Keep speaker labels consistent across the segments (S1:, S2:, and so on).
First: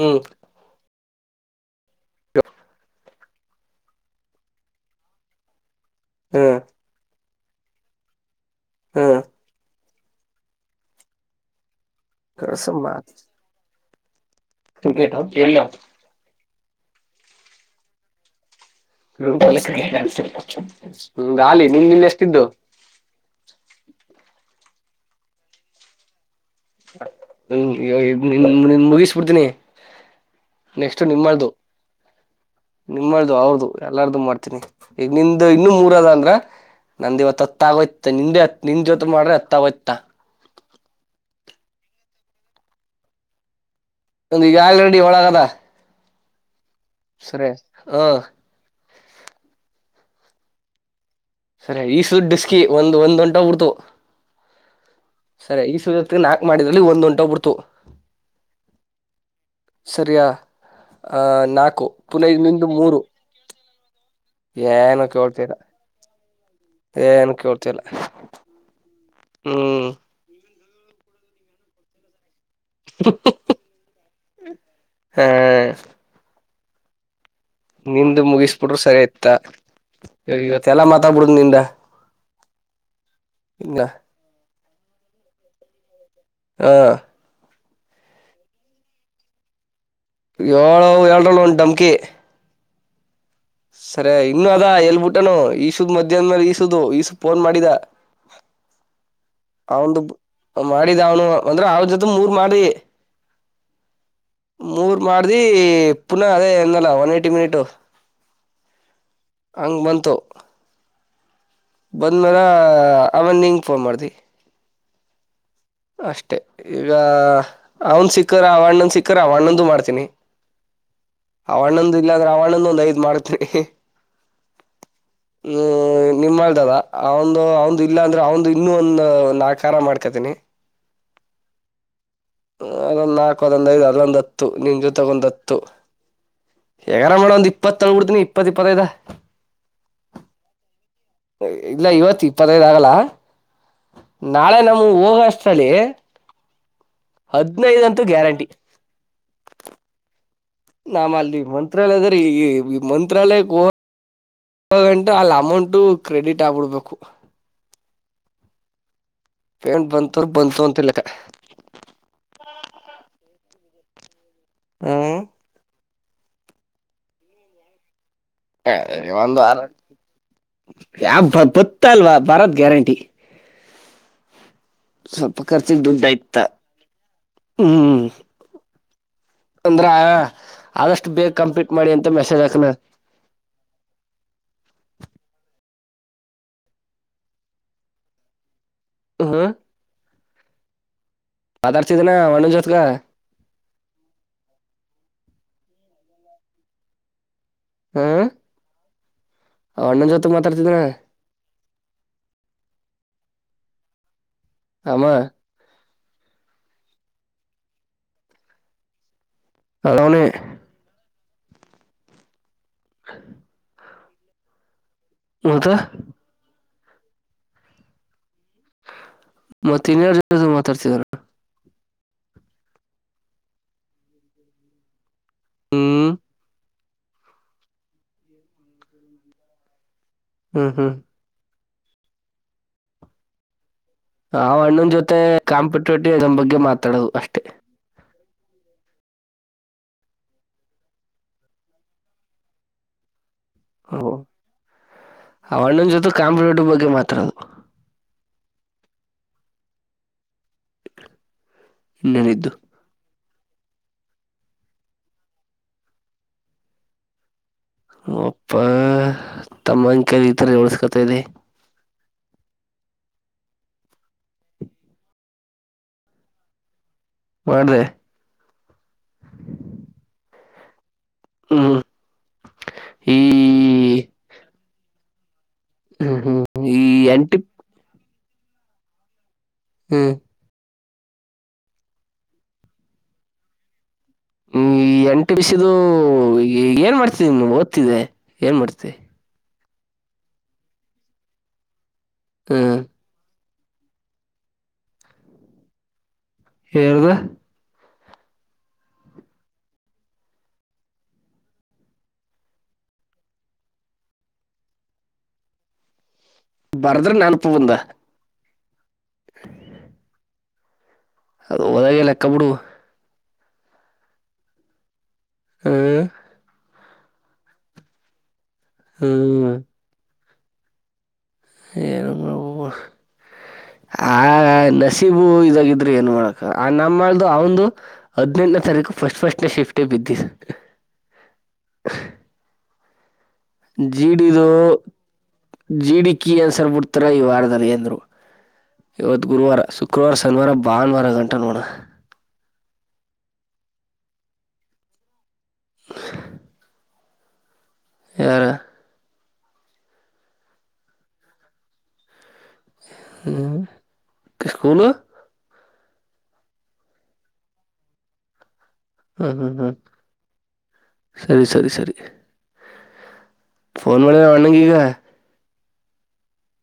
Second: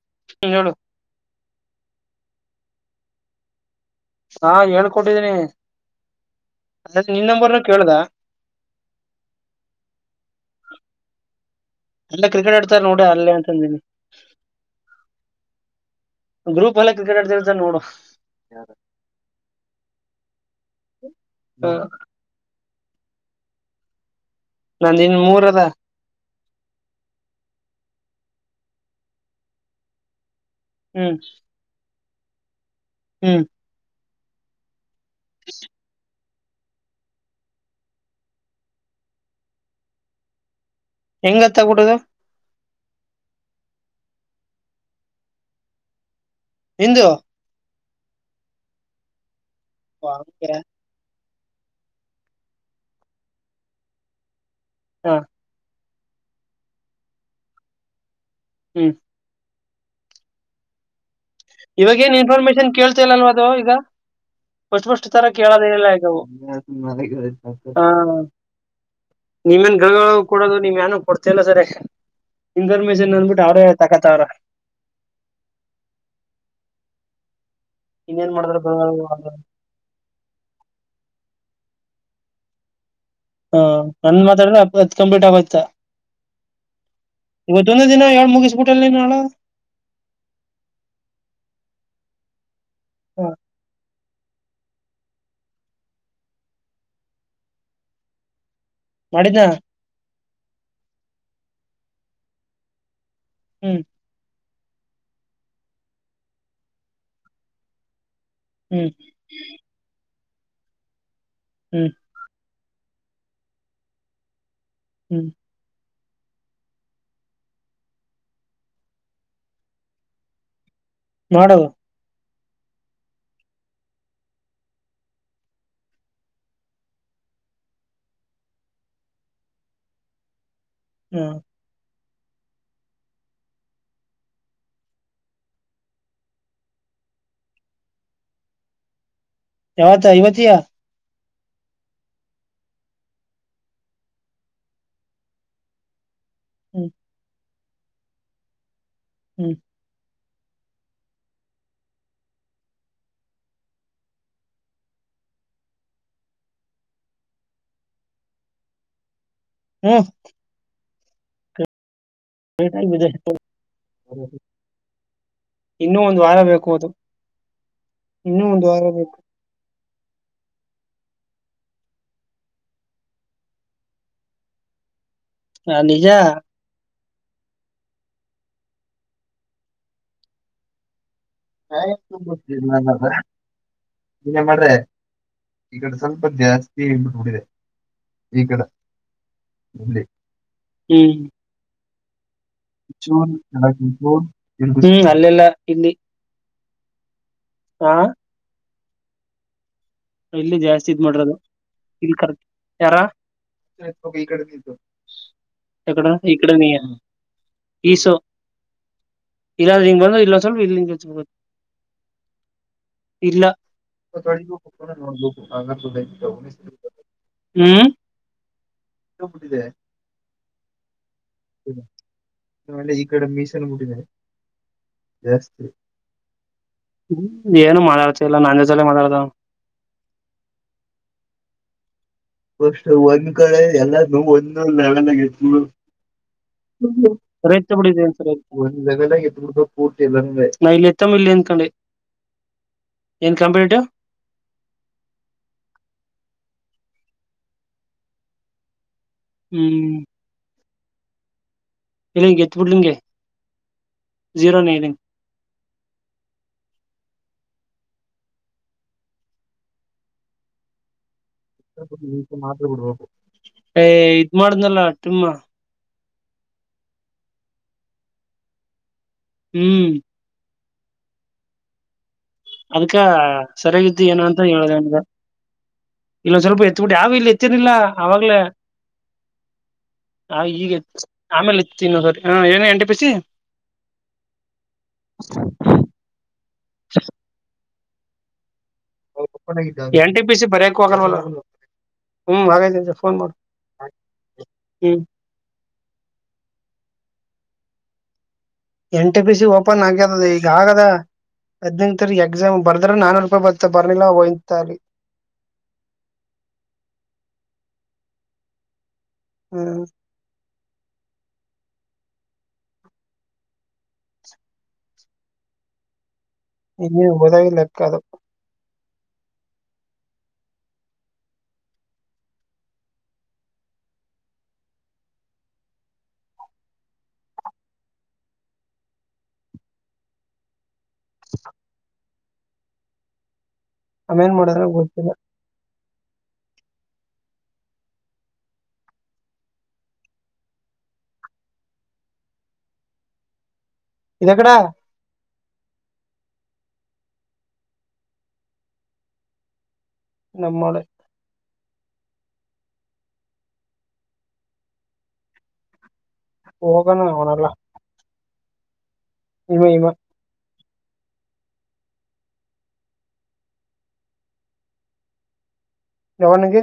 S1: ಹ್ಮ
S2: ಹೇಳು ಹಾ ಹೇಳ್ಕೊಟ್ಟಿದ್ದೀನಿ
S1: ಹ್ಮ್
S2: ಅದ ನಿನ್ ನಂಬರ್ನ ಕೇಳ್ದ
S1: ಹಾ
S2: ಎಲ್ಲ ಕ್ರಿಕೆಟ್ ಆಡ್ತಾರೆ
S1: ಕಳ್ಸಮ್ಮ
S2: ನೋಡಿ ಅಲ್ಲೇ ಅಂತ ಅಂದೀನಿ
S1: ಕ್ರಿಕೆಟ್ ಎಲ್ಲ
S2: ಗ್ರೂಪ್ ಎಲ್ಲ ಕ್ರಿಕೆಟ್ ಆಡ್ತಿತ ನೋಡು
S1: ಹ ಆಲಿ ನಿಮ ಇಲ್ಲಿ ಎಷ್ಟಿದ್ದು
S2: ನಂದು ಮೂರದ
S1: ನಿನ್ ಮುಗಿಸ್ಬಿಡ್ತೀನಿ ನೆಕ್ಸ್ಟ್
S2: ಹ್ಮ್
S1: ನಿಮ್ಮದು ನಿಮ್ಮ್ದು
S2: ಹ್ಮ್
S1: ಅವ್ರದು ಎಲ್ಲಾರ್ದು ಮಾಡ್ತೀನಿ ಈಗ ನಿ್ದ ಇನ್ನು ಮೂರ್ ಅದ ಅಂದ್ರ ನಂದ್ ಇವತ್ತುತ್ತ ಆಗೋಯತ ನಿಂದೆತ್ ನಿನ್ ಜೊತೆ ಮಾಡಿದ್ರೆ ಅರ್ಥ ಆಗುತ್ತೆ
S2: ಹೆಂಗ್ ಹತ್ತ ಬಿಡುದು
S1: ಒಂದು ಈಗ ಆಲ್ ರೆಡಿ ಒಳಗದ
S2: ಹಂದು
S1: ಸರ ಹ
S2: ಹೆ [unintelligible]
S1: ಸರಿ ಈ ಸಡ್ ಡಿಸಕಿ ಒಂದ ಒಂದ್ ಗಂಟ ಹಡ್ತು
S2: ಹಾ
S1: ಸರಿ ಈಗ ಸ ನಾಕಕ್ ಮಾಡಿದ್ರಲ್ಲಿ ಒಂಟಿ ಒಗ್ಬಿಡ್ತು ಬಿಡ್ತು
S2: ಹ್ಮ್
S1: ಸರಿಯ
S2: ಇವಾಗ ಏನ್
S1: ನಿಂದು
S2: ಇನ್ಫಾರ್ಮೇಶನ್
S1: ಮೂರು
S2: ಕೇಳ್ತ ಇಲ್ಲ ಅನ್ನೋ ಅದು ಈಗ
S1: ಏನು
S2: ಅಷ್ಟಫಷ್ಟ ತರ
S1: ಕೇಳ್ತಿಲ್ಲ
S2: ಕೇಳದೇಲ್ಲ ಈಗ
S1: ಏನು ಕೇಳ್ತಿಲ್ಲ
S2: ನಿಮೇನ್ ಗ
S1: ಹ್ಮ್
S2: ಕೊಡೋದು ನೀವ್ ಏನ ಕೊಡ್ತಲ್ಲ ಸರಿ ಇನ್ಫಾರ್ಮೇಶನ್ ಅಂದಬಿಟ್ಟು ಅವ್ರೇ ತಕತ್ತವ್ರ
S1: ಹ್ಮ ನಿಂದ
S2: ಇನ್ನೇನ್ ಮಾಡಿದ್ರ
S1: ಮುಗಿಸ್ಬಿಟ್ರರು ಸರಿ ಆಯ್ತಾ ಇ ಇವತ್ತು ಎಲ್ಲಾ ಮಾತಾಡ್ಬಿಡುದ್ ನಿಂದ
S2: ಹಾ
S1: ಇಲ್ಲ
S2: ನನ್ ಮಾತಾಡ ಅತ್ ಕಂಪ್ಲೀಟ್ ಆಗೋಯ್ತಾ
S1: ಹಾ
S2: ಇವತ್ತೊಂದ ದಿನಏಳಳ್ ಮುಗಿಸ್ಬಿಟಲ್ಲಿ ನಾಳ
S1: ಏಳು ಏರಳ ಒಂದು ಡಮ್ಕಿ
S2: ಹಾ
S1: ಸರಿ ಇನ್ನುೂ ಅದ ಎಲ್ಬಿಟ್ಟಾನನು ಈಸುದ ಮಧ್ಯಾಹ್ ಮೇಲೆ ಈಸದು ಈಸು ಫೋನ್ ಮಾಡಿದ
S2: ಮಾಡಿದ್ದ
S1: ಅವ್ದ ಮಾಡಿದ ಅವ್ನು ಅಂದ್ರೆ ಅವ್ರ ಜೊತೆ ಮೂರ್ ಮಾಡಿ
S2: ಹ್ಮ್
S1: ಮೂರ್ ಮಾಡ್ದಿ ಪುನಃ ಅದೇ ಎಂದಲ್ಲ ಒನ್ ಇಯಿಟ್ [unintelligible] ಮಿನಿಟ್
S2: ಹ್ಮ್
S1: ಹಂಗ್ ಬಂತು
S2: ಹ್ಮ್ [unintelligible]
S1: ಬಂದ ಮೇಲೆ ಆಮೇಲೆ ಹಂಗೆ ಫೋನ್ ಮಾಡಿತಿ
S2: ಹ್ಮ್
S1: ಅಷ್ಟೆ ಈಗ ಅವನ್ ಸಿಕ್ಕರ ಅವಣ್ಣೊಂದ ಸಿಕ್ಕರ ಅವಣ್ಣೊಂದು ಮಾಡ್ತೀನಿ
S2: [unintelligible]
S1: ಅವಣೊಂದ ಇಲ್ಲಾದ್ರೆ ಅವಣೊಂದೊಂದು ಐದ್ ಮಾಡ್ತ್ರಿ
S2: [unintelligible]
S1: ಹ್ಮ ನಿಮ್ಮಲ್ದದ ಅವಂದು ಅವಂದು ಇಲ್ಲ ಅಂದ್ರೆ ಅವಂದು ಇನ್ನ ಒಂದ ನಾಲ್ಕರ ಮಾಡ್ಕತೀನಿ
S2: ಹ್ಮ
S1: ಅದೊಂದು ನಾಲ್ಕು ಅದೊಂದ ಐದು ಅದೊಂದ ಹತ್ತು ನಿನ್ ಜೊತಗೆ ಒಂದು ಹತ್ತು ಹಗ್ಯಾರ ಮಾಡಡ ಒಂದ ಇಪ್ಪತ್ತಳ್ ಬಿಡ್ತನಿ ಇಪ್ಪತ್ತ ಇಪ್ಪತ್ತೈದ [inaudible]
S2: ಯಾವತ್ತಾ ಐವತ್ತಿಯಾ
S1: ಇಲ್ಲ ಇವತ್ತು ಇಪ್ಪತ್ತೈದ್ ಆಗಲ್ಲಾ ನಾಳೆ ನಮಗೆ ಹೋಗಳ
S2: ಹ್ಮ್
S1: ಹದ್ನೈದಂತೂ ಗ್ಯಾರಂಟಿ
S2: ಹ್ಮ್
S1: ನಮ್ಮ ಅಲ್ಲಿ ಮಂತ್ರಾಲಯ ಅದ್ರೀ ಈ-ಈ ಮಂತ್ರಾಲಯಕ್ಕೆ ಹ ಇ ಗಂಟು ಅಲ್ಲಿ ಅಮೌಂಟು ಕ್ರೆಡಿಟ್ ಆಗ್ಬಿಡ್ಬೇಕು ಏನು [unintelligible]
S2: ಹ್ಮ್
S1: ಬಂತವ್ ಬಂತು ಅಂತ
S2: ಸಟದ [unintelligible]
S1: ಹಾ
S2: ಇನ್ನೂ ಒಂದು್ ವಾರ ಬೇಕು ಅದು ಇನ್ನೂ ಒಂದ್ ವಾರ
S1: ಯಾ
S2: ಬೇಕು
S1: ಒಂದ್ ಆರ್ ಯಾವ ಬತ್ತ ಅಲ್ವಾ ಬರದ ಗ್ಯಾರಂಟಿ. ಸ್ವಲ್ಪ
S2: ಹ
S1: ಖರ್ಚಿಗೆ
S2: ನಿಜ
S1: ದುಡ್ಡಯ್ತ ಹ್ಮ್ ಅಂದ್ರ ಆದಷ್ಟು ಬೇಗ್ ಕಂಪ್ಲೀಟ್ ಮಾಡಿ ಅಂತ ಮೆಸೇಜ್ ಹಾಕನ.
S2: ಇನ್ನ ಮಾಡ್ರೆ ಈ ಕಡೆ ಸ್ವಲ್ಪ ಜಾಸ್ತಿ ಹಳ್ಬಿಟ್ಬಡಿದೆ ಈ ಕಡೆ
S1: ಹ್ಮ್
S2: ಬೆ ಹ್ಮ್
S1: ಪದರ್ಥಿ ದಿನ ಒನುಜ
S2: ಹ್ಮ ಅಲ್ಲೆಲ್ಲ ಇಲ್ಲಿ ಹಾ
S1: ಹ್ಮ್ ಅಣ್ಣನ್ ಜೊತ್
S2: ಇಲ್ಲಿ ಜಾಸ್ತಿ ಇದ್ ಮಾಡ್ರದು ಇಲ್ ಕರ್ ಯಾರ [unintelligible]
S1: ಆಮ್ಮ
S2: ಯಾ ಕಡೆ ಈ ಕಡೇನಿಯ ಈಸೋ ಇಲ್ಲಾದ್ರೆ ಹಿಂಗನ್ನ್
S1: ಅವನೇ
S2: ಇಲ್ಲೊಂದ್ ಸ್ವಲ್ಪ ಇದ್ ಹಿಂಗ್ ಹಚ್ಕಬೇಕ್ ಇಲ್ಲ [unintelligible]
S1: ಮತ್ತ
S2: ಹ್ಮ್
S1: ಮತ್ತೆ ಇನ್ಯಾರ್ ಜೊತೆ ಮಾತಾಡ್ತಿದಾರೆ.
S2: ನಾ ಹೇಳಿದ್ ಈ ಕಡೆ ಮೀಸೆನ್ ಮುಟ್ಟಿದಾರೆ. ಸ್
S1: ಹ್ಮ್
S2: ಏನು ಮಾಡಾಡ್ತ ಇಲ್ಲ ನಾನ್ ವೆಜ್ಜಲ್ಲೆ ಮಾತಾಡ್ದ ಅವ್
S1: ಹ್ಮ್ ಹ್ಮ್
S2: ಬಹುಶ ಒಂದ್ ಕಡೆ ಎಲ್ಲ ನಂಗ್
S1: ಆ
S2: ಒಂದು
S1: ಅಣ್ಣನ್ ಜೊತೆ ಕಾಂಪಿಟೇಟಿವ್ ಎಕ್ಸಾಮ್ ಬಗ್ಗೆ ಮಾತಾಡೋದು
S2: [unintelligible] ಆಗೇ
S1: ಅಷ್ಟೇ
S2: [unintelligible] [unintelligible] ನಾ ಇಲ್ ಇರ್ತಾನ್ ಇಲ್ಲಿ ಆನ್ಕೊಂಡೆ. ಏನ್ ಕಾಂಪಿಟೆಟಿವ್
S1: ಹ ಆವಣ್ಣನ್ ಜೊತೆ ಕಾಂಪಿಟೆಟಿವ್ ಬಗ್ಗೆ ಮಾತಾಡದ್
S2: ಹ್ಮ್ ಇಲ್ಲ
S1: ಇನ್ನೇನಿದ್ದು
S2: ಹಿಂಗೆತ್ತ್ ಬಿಡ್ಲಿಂಗೆ ಝೀರೋ ನೈನ್
S1: ಒಪ್ಪ ತಮ್ಮನ್ ಕೈಲ್ ಈಥರ ಹೇಳ್ಸ್ಕತಿದಿ.
S2: ರೀತಿ ಮಾತೆ ಬಿಡ್ಬೇಕು ಏಯ್ ಇದ್ ಮಾಡುದ್ನಲ್ಲ ತಿಮ್ಮ
S1: ಮಾಡ್ದೆ
S2: ಹ್ಮ್
S1: ಹ್ಮ ಹ್ಮ
S2: ಅದ್ಕ ಸರಿಯಾಗಿತ್ತು ಏನು ಅಂತ ಹೇಳ್ದೆ ಅವ್ನ್ಗ.
S1: ಹ್ಮ್
S2: ಇಲ್ಲೊಂದ್
S1: ಹ್ಮ್
S2: ಸ್ವಲ್ಪ
S1: ಈ
S2: ಎತ್ಬಿಟ್ಟು ಯಾವು ಇಲ್
S1: ಎಂಟಿ
S2: ಎತ್ತಿರ್ಲಿಲ್ಲ ಅವಾಗ್ಲೇ
S1: ಹ್ಮ್
S2: ಹ ಈಗ ಆಮೇಲೆ ಇದ್ ತಿನ್ನೋ ಬರೀ ಹ ಏನ ಎಂಟಿ ಪಿ ಸಿ
S1: ಹ ಈ ಎಂ ಟಿ ಸಿ ದು ಏನ್ ಮಾಡ್ತಿದ ನೀ ಓದ್ತಿದ್ದಿ ಏನ್ ಮಾಡ್ತಿ.
S2: ಎನ್ ಟಿ ಪಿ ಸಿ ಬರ್ಯಕ್ ಹೋಗಲ್ವಲ್ಲ ಹ್ಮ್
S1: ಹ್ಮ್
S2: ಮನ್ಯಾಗದ ಫೋನ್ ಮಾಡ್ ಹ್ಮ್
S1: ಯಾರ್ದ
S2: N T P C open ಆಗ್ಯರದದ ಈಗ ಆಗ್ಯದ ಹದ್ನೆಂತರಿ ಎಕ್ಸಾಮ್ ಬರ್ದ್ರ ನಾನೂರು ರೂಪಾಯಿ ಬರ್ತ ಬರ್ಲಿಲ್ಲ ಒಯ್ಯಿತ್ತಾರಿ.
S1: ಬರ್ದ್ರೆ ನಾನುಪ್ಪು ಬಂದ
S2: ಹ್ಮ
S1: ಅದ್ ಹೊದಾಗೆ ಲೆಕ್ಕ ಬಿಡು. ಹ್ಮ್
S2: ಹ್ಮ್ ಹೋದಾಗೆ ಲೆಕ್ಕ ಅದು.
S1: ಹ್ಮ್ ಏನುಮ್ಮ ಆ ನಸೀಬು ಇದಾಗಿದ್ರೆ ಏನ್ ಮಾಡಕ ಆ ನಮ್ಮ್ದು ಅವಂದು ಹದಿನೆಂನೇಾರೀಕು ಫಸ್ಟ್ ಫಸ್ಟ್ೇ ಶಿಫ್ಟೇ ಬಿದ್ದ ಸರ್
S2: [inaudible] ಆಮೇನ್
S1: ಜೀಡಿದು
S2: ಮಾಡಿದ್ರ ಗೊತ್ತಿಲ್ಲ
S1: ಜಿಡಿ ಕಿ ಅನ್ಸರ್ ಬಿಡ್ತಾರ ಈ ವಾರದಲ್ಲಿ ಎಂದ್ರು ಇವತ್ತು ಗುರುವಾರ ಶುಕ್ರವಾರ ಶನಿವಾರ ಭಾನುವಾರ ಗಂಟೆ ನೋಡೋಣ
S2: ಇದೆಕ್ಕಡ
S1: ಯಾರ
S2: ನಮ್ಮಳ
S1: ಹ ಕಷ್ಟಕೊಳ್ಳ
S2: ಹೋಗಣ ಅವನಲ್ಲ
S1: ಹಾಞ
S2: ಇವ
S1: ಹಾ ಹಾಞ
S2: ಇವ
S1: ಸರಿ ಸರಿ ಸರಿ ಫೋನ್ ಮಾಡಿಿದ ಅಣಗೆ ಈಗ
S2: ಯಾವನಿಗೆ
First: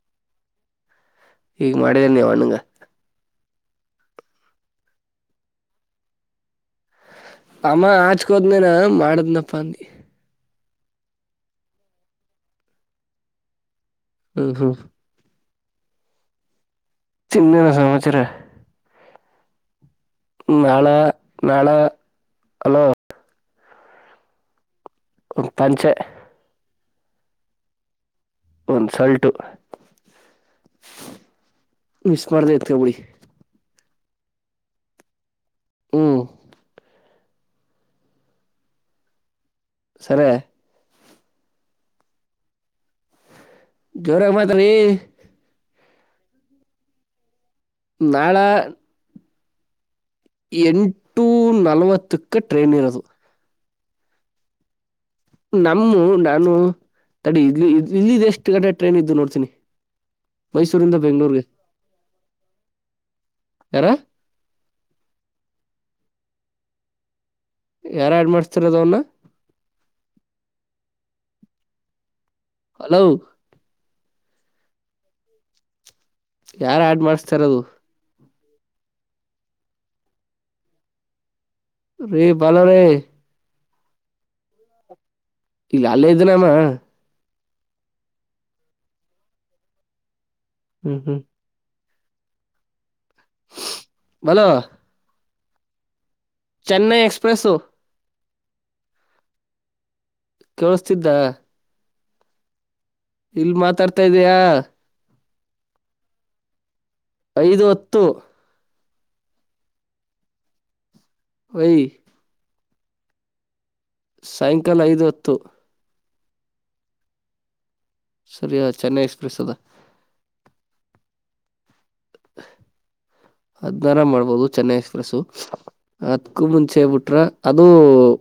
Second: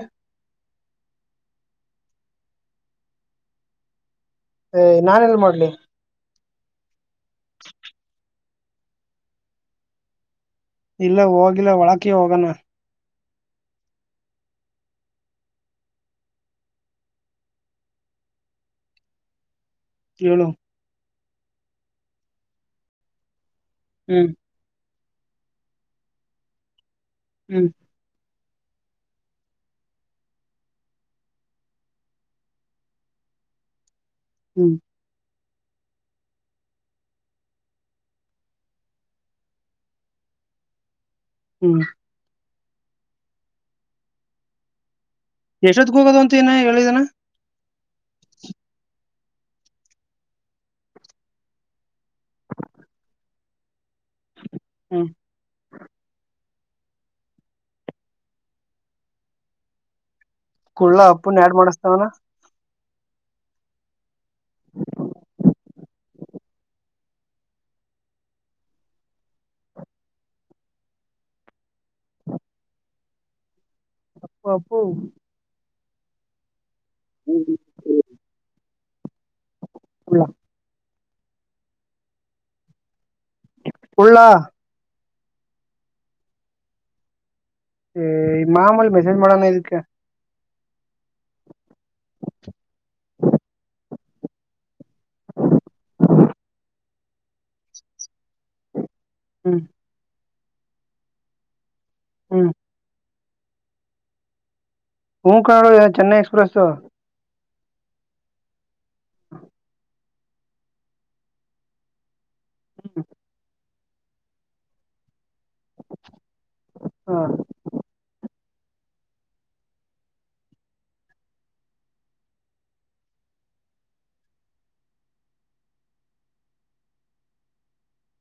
S1: ಈೀಗ ಮಾಡಿದ್ದೇರಿ ನೀವು ಹಣಗೆ
S2: ಏ್ ನಾನನ್ ಎಲ್ ಮಾಡ್ಲಿ
S1: ಆ ಆ ಚಕ್ಕೋದನೇನ ಮಾಡಿದ್ನಪ್ಪ ಅಂದ
S2: ಇಲ್ಲ ಹೋಗ್ಿಲ್ಲ ಒಳಕಿ ಹೋಗೋಣ
S1: ಹ್ಮ್ ಹ್ಮ್ ತಿಿನ್ನನ ಸಮಚರ
S2: ಹ
S1: ನಾಳೆ ನಾಳೆ ಹಲೋ
S2: ಹ್ಮ್
S1: ತಚೆ [inaudible]
S2: ಹ್ಮ್
S1: ಒಂದ್ ಶಲ್ತು ಮಿಸ್ ಮಾಡ್ದ ಇತ್ಕೊಬಿಡಿ
S2: ಹ್ಮ್
S1: ಹ್ಮ್ ಸರಿ
S2: ಹ್ಮ್
S1: ಜೋರ ಮಾತ್ೀ
S2: ಯಶೋದ್ಗ ಹೋಗೋದು ಅಂತಏನ ಹೇಳಿದನ
S1: ನಾಳ ಎಂಟು ನಲ್ವತ್ತಕ್ಕೆ ಟ್ರೈನ್ ಇರೋದು
S2: ಹ್ಮ್
S1: ನಮ್ಮ ನಾನು ತಡೆ ಇ ಇಲ್ಲಿ ಎಷ್ಟು ಗಡೆ ಟ್ರೈನ್ ಇದ್ದು ನೋಡ್ತೀನಿ ಮೈಸೂರಿಂದ
S2: ಕುಳ್ಳ ಅಪ್ಪನ್
S1: ಬೆಂಗಗಳೂರ್ಗೆ
S2: ಆಡ್ ಮಾಡಿಸ್ತಾವನ
S1: ಯಾರ ಯಾರ ಆಡ್ ಮಾಡ್ಸ್ತಿರ ಅದ ಅವನ್ನ ಹಲೋ
S2: ಅಪ್ಪ ಅಪ್ಪ
S1: ಯಾರು ಆಡ್ ಮಾಡಿಸಸ್ತಾರ ಅದು
S2: ಹ
S1: ರೀ ಬಲ ರೀ
S2: ಹುಳ್ಳಾ
S1: ಇಗ ಅಲ್ಲೇ ಇದ್ದಿನಮ್ಮ
S2: ಹೆ ಮಾಮೂಲಿ ಮೆಸೇಜ್ ಮಾಡೋಣ ಇದಕ್ಕೆ.
S1: ಹ್ಮು ಹ್ಮ್. [unintelligible] ಹಲೋ
S2: [inaudible]
S1: ಚೆನ್ನೈ ಎಕ್ಸ್ಪ್ರೆಸ್
S2: ಹ್ಮ್.
S1: ಕೇಳುಸ್ತಿದ್ದಾ
S2: ಹ್ಮ್.
S1: ಇಲ್ ಮಾತಾಡ್ತಾ ಇದೆಯಾ
S2: ಹ್ಞು [unintelligible] ಚೆನ್ನೈ ಎಕ್ಸ್ಪ್ರೆಸು
S1: ಐದು ಹತ್ತು. ಓಯ್
S2: [inaudible]
S1: ಸಾಯಂಕಾಲ ಐದುಹತ್ತು.
S2: ಹಾ.
S1: ಸರಿಯಾ ಆ ಚೆನ್ನೈ ಎಕ್ಸ್ಪ್ರೆಸ್ ಅದ.
S2: [inaudible]
S1: ಹದ್ನಾರ ಮಾಡ್ಬೋದು ಚೆನ್ನೈ ಎಕ್ಸ್ಪ್ರೆಸ್ಸು. ಅದ್ಕೂ ಮುಂಚೆ ಬಿಟ್ರ ಅದು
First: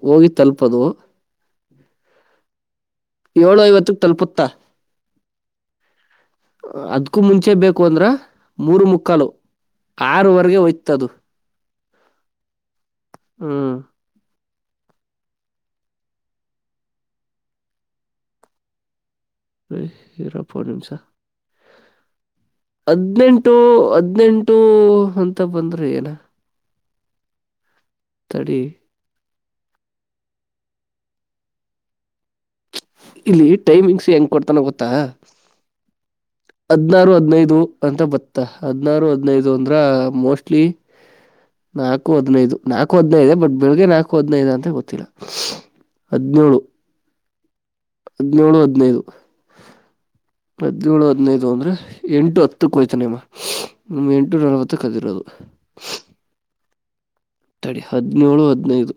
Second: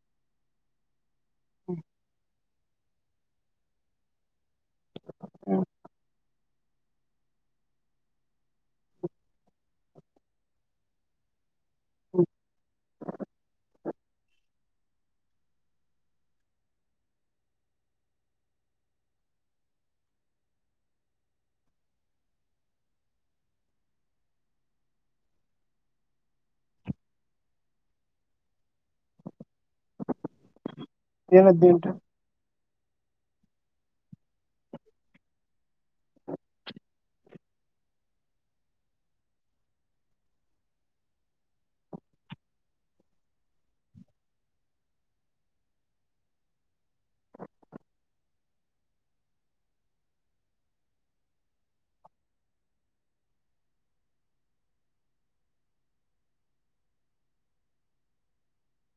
S1: ಹೋಗಿ ತಲುಪದು
S2: ಹ್ಮ.
S1: ಏಳು ಐವತ್ತಕ್ ತಲುಪುತ್ತಾ.
S2: [inaudible] ಹ್ಮ್
S1: ಅದ್ಕ್ಕೂ ಮುಂಚೆ ಬೇಕು ಅಂದ್ರ ಮೂರು ಮುಕ್ಕಾಲು. ಆರವರೆಗೆ ಓಯ್ತದು [inaudible] ಹ್ಮ್. ಹೆಯ್ ಇರಪ್ತ ಒಂದ ನಿಮಿಷ ಹದ್ನೆಂಟು ಹದ್ನೆಂಟು ಅಂತ ಬಂದ್ರೆ ಏನ ತಡಿ
S2: ಏನ ಹದ್ನೆಂಟ
S1: ಇಲ್ಲಿ ಟೈಮಿಂಗ್ಸ್ ಹೆಂಗ್ ಕೊಡ್ತಾನ ಗೊತ್ತಾ ಹದ್ನಾರು ಹದ್ನೈದು ಅಂತ ಬತ್ತಾ ಹದ್ನಾರು ಹದ್ನೈದು ಅಂದ್ರ ಮೋಸ್ಟ್ಲಿ ನಾಲ್ಕು ಹದ್ನೈದು ನಾಲ್ಕು ಹದ್ನೈದೆ ಬಟ್ ಬೆಳಿಗ್ಗೆ ನಾಲ್ಕು ಹದ್ನೈದಾ ಅಂತ ಗೊತ್ತಿಲ್ಲ. ಹದ್ನೋಳು ಹದ್ನೊಳು ಹದ್ನೈದು. ಹದ್ನೊಳು ಹದ್ನೈದು ಅಂದ್ರೆ ಎಂಟು ಹತ್ತುಕ್ಕ ಹೋಯ್ತಾನೆಮ್ಮ. ಒಮ್ಮೆ ಎಂಟುನಲವತ್ತ ಅದಿರೋದು ತಡಿ ಹದ್ನೊಳು ಹದ್ನೈದು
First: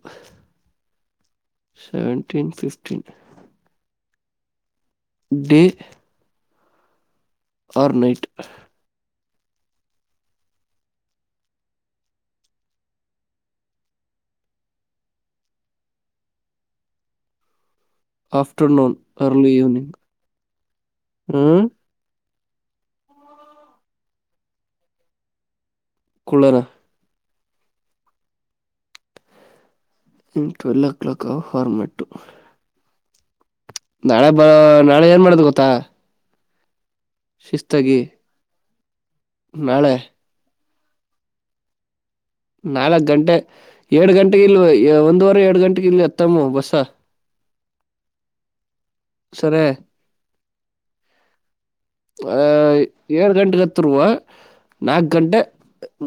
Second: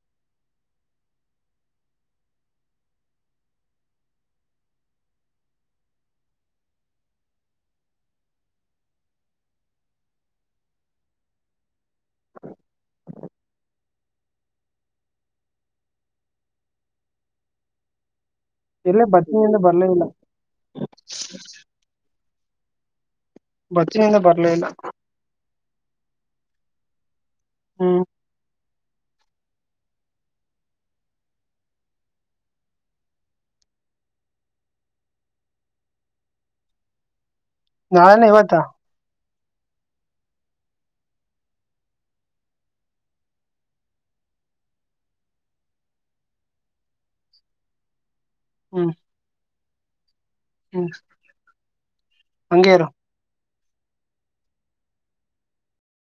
S1: ಸೆವೆಂಟೀನ್ ಫಿಫ್ಟೀನ್. ಡೆ [unintelligible] ಆರ್ನೈಟ್.
S2: ಹ್ಮ [inaudible]
S1: ಆಫ್ಟರ್ನೂನ್
S2: ಎಲ್ಲೇ
S1: ಅರ್ಲಿ
S2: ಬತ್ತಿನಿಂದ ಬರ್ಲೇ
S1: ಈವ್ನಿಂಗ್
S2: ಇಲ್ಲ
S1: ಹು
S2: ಬಚ್ಚಿನಿಂದ ಬರ್ಲೇ ಇಲ್ಲ.
S1: ಕುಳ್ಳರಾ
S2: ಹು.
S1: ಟ್ವೆಲ್ ಓ ಕ್ಲಾಕ್ ಪ್ಯಾರಮೆಟ್ ನಾಳೆ ಬ ನಾಳೆ ಏನ್ ಮಾಡ್ದ ಗೊತ್ತಾ. ಶಿಸ್ತಾಗಿ
S2: ನಾಳೆನಾ ಇವತ್ತ್
S1: ನಾಳೆ ನಾಲ್ಕ ಗಂಟೆ ಏಡ ಗಂಟೆೆಗೆ ಇಲ್ ಒಂದುವರೆ ಎರಡು ಗಂಟೆೆಗೆ ಇಲ್ಲಿ ಎತ್ತಮ್ಮ ಬಸ್ಸ
S2: [inaudible]
S1: ಸರಿ [inaudible]
S2: ಹ್ಮ್ ಹಂಗೇ
S1: ಅಯ
S2: ಇರು
S1: ಏಳು ಗಂಟೆಗ ಹತ್ತಿರುವ ನಾಲ್ಕು ಗಂಟೆ